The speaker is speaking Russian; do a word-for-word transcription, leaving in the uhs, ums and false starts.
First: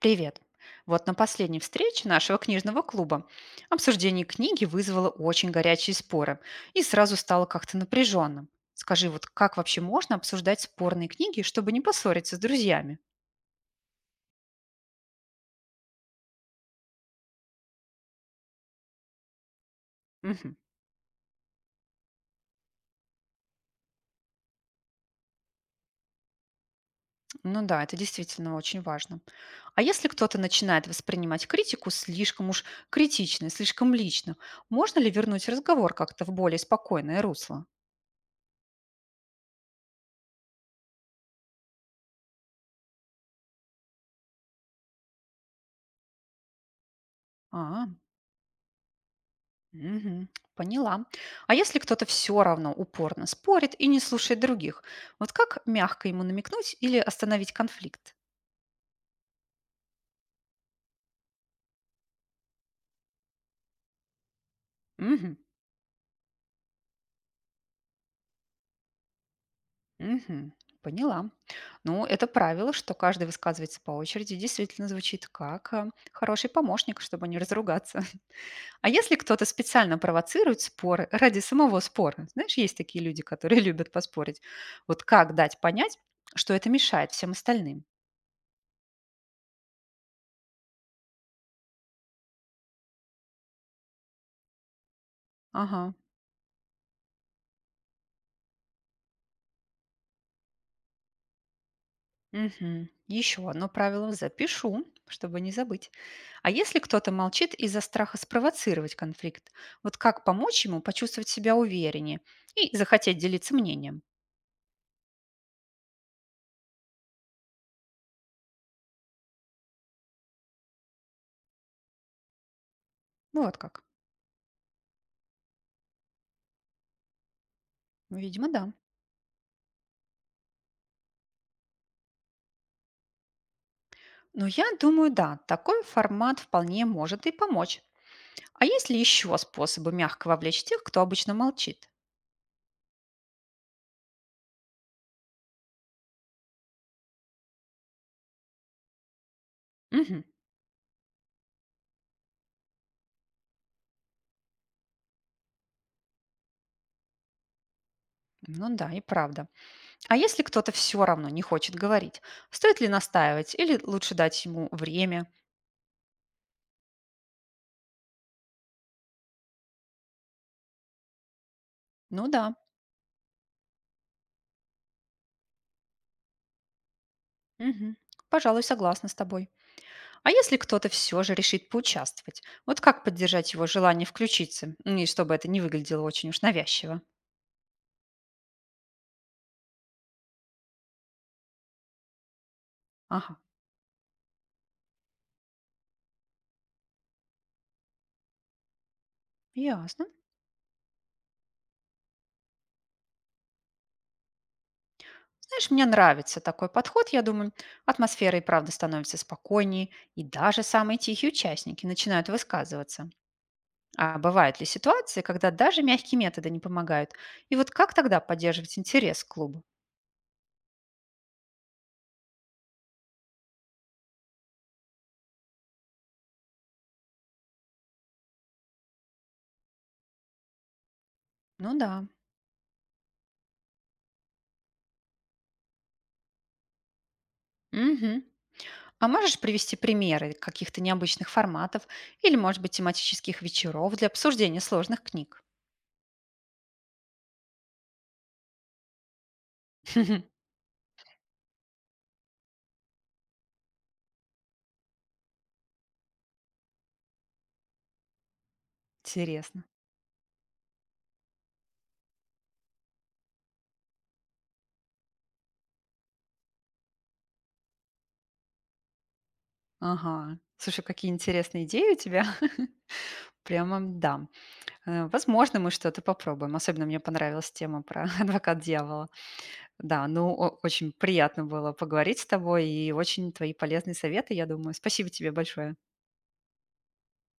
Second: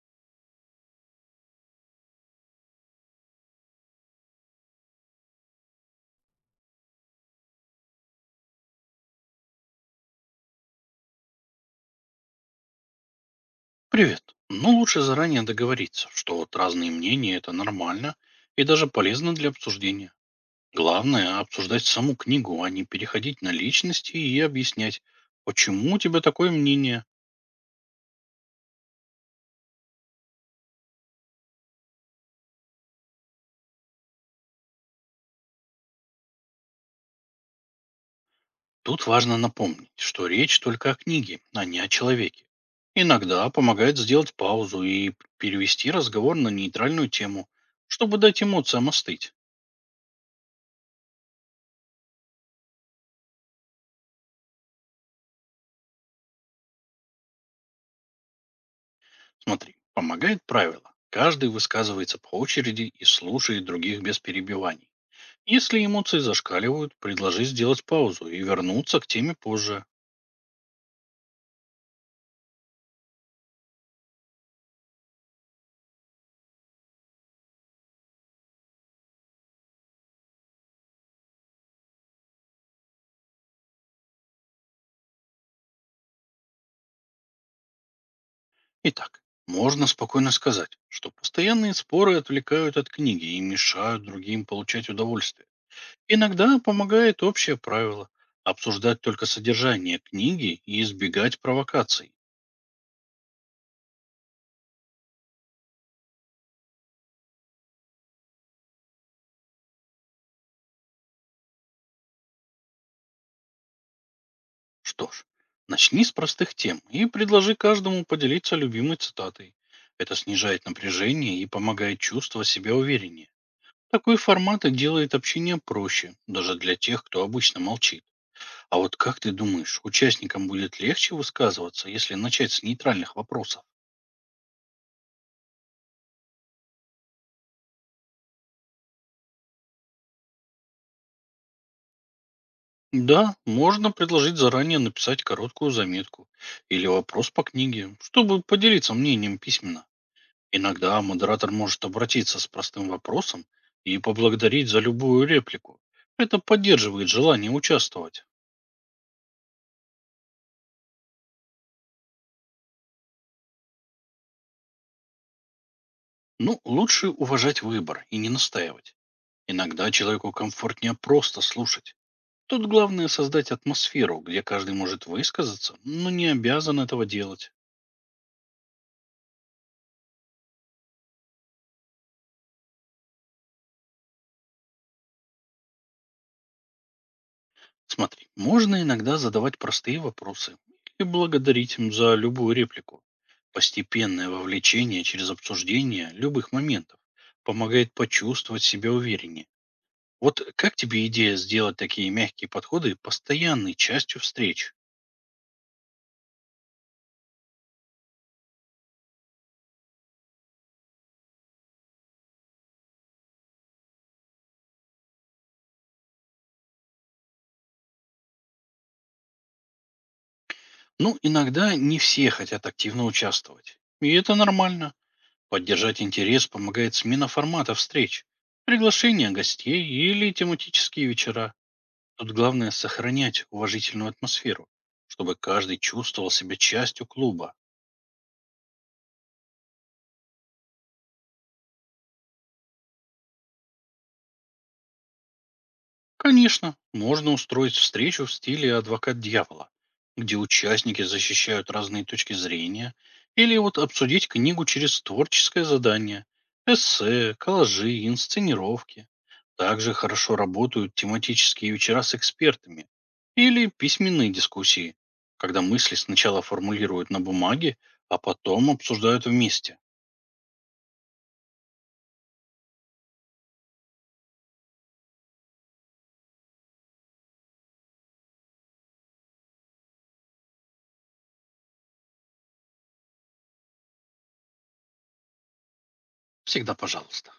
Привет! Вот на последней встрече нашего книжного клуба обсуждение книги вызвало очень горячие споры и сразу стало как-то напряженным. Скажи, вот как вообще можно обсуждать спорные книги, чтобы не поссориться с друзьями? Привет. Ну, лучше заранее договориться, что вот разные мнения– это нормально и даже полезно для обсуждения. Мгм. Главное– обсуждать саму книгу, а не переходить на личности и объяснять, почему у тебя такое мнение. Ну да, это действительно очень важно. А если кто-то начинает воспринимать критику слишком уж критично, слишком лично, можно ли вернуть разговор как-то в более спокойное русло? Тут важно напомнить, что речь только о книге, а не о человеке. Иногда помогает сделать паузу и п- перевести разговор на нейтральную тему, А. чтобы дать эмоциям остыть. Мгм. Поняла. А если кто-то все равно упорно спорит и не слушает других, вот как мягко ему намекнуть или остановить конфликт? Смотри, помогает правило. Каждый высказывается по очереди и слушает других без перебиваний. Мгм. Если эмоции зашкаливают, предложи сделать паузу и вернуться к теме позже. Мгм. Поняла. Ну, это правило, что каждый высказывается по очереди, действительно звучит как э, хороший помощник, чтобы не разругаться. А если кто-то специально провоцирует споры ради самого спора, знаешь, есть такие люди, которые любят поспорить, вот как дать понять, что это мешает всем остальным? Итак, можно спокойно сказать, что постоянные споры отвлекают от книги и мешают другим получать удовольствие. Ага. Иногда помогает общее правило– обсуждать только содержание книги и избегать провокаций. Мгм. Еще одно правило запишу, чтобы не забыть. А если кто-то молчит из-за страха спровоцировать конфликт, вот как помочь ему почувствовать себя увереннее и захотеть делиться мнением? Что ж, начни с простых тем и предложи каждому поделиться любимой цитатой. Это снижает напряжение и помогает чувствовать себя увереннее. Ну, вот как. Такой формат и делает общение проще, даже для тех, кто обычно молчит. Видимо, да. А вот как ты думаешь, участникам будет легче высказываться, если начать с нейтральных вопросов? Но я думаю, да, такой формат вполне может и помочь. А есть ли еще способы мягко вовлечь тех, кто обычно молчит? Да, можно предложить заранее написать короткую заметку или вопрос по книге, чтобы поделиться мнением письменно. Мгм. Иногда модератор может обратиться с простым вопросом и поблагодарить за любую реплику. Это поддерживает желание участвовать. Ну да, и правда. А если кто-то все равно не хочет говорить, стоит ли настаивать или лучше дать ему время? Ну, лучше уважать выбор и не настаивать. Иногда человеку комфортнее просто слушать. Ну да. Тут главное создать атмосферу, где каждый может высказаться, но не обязан этого делать. Мгм. Пожалуй, согласна с тобой. А если кто-то все же решит поучаствовать, вот как поддержать его желание включиться, ну, и чтобы это не выглядело очень уж навязчиво? Смотри, можно иногда задавать простые вопросы и благодарить им за любую реплику. Ага, Постепенное вовлечение через обсуждение любых моментов помогает почувствовать себя увереннее. ясно. Вот как тебе идея сделать такие мягкие подходы постоянной частью встреч? Знаешь, мне нравится такой подход, я думаю, атмосфера и правда становится спокойнее, и даже самые тихие участники начинают высказываться. А бывают ли ситуации, когда даже мягкие методы не помогают? И вот как тогда поддерживать интерес к клубу? Ну, иногда не все хотят активно участвовать. И это нормально. Поддержать интерес помогает смена формата встреч, приглашение гостей или тематические вечера. Ну да. Тут главное сохранять уважительную атмосферу, чтобы каждый чувствовал себя частью клуба. Мгм. А можешь привести примеры каких-то необычных форматов или, может быть, тематических вечеров для обсуждения сложных книг? Конечно, можно устроить встречу в стиле «Адвокат дьявола», где участники защищают разные точки зрения, или вот обсудить книгу через творческое задание, эссе, коллажи, инсценировки. Интересно. Также хорошо работают тематические вечера с экспертами или письменные дискуссии, когда мысли сначала формулируют на бумаге, а потом обсуждают вместе. Ага. Слушай, какие интересные идеи у тебя. Прямо да. Э, Возможно, мы что-то попробуем. Особенно мне понравилась тема про адвокат дьявола. Да, ну, о- очень приятно было поговорить с тобой и очень твои полезные советы, я думаю. Спасибо тебе большое. Всегда пожалуйста.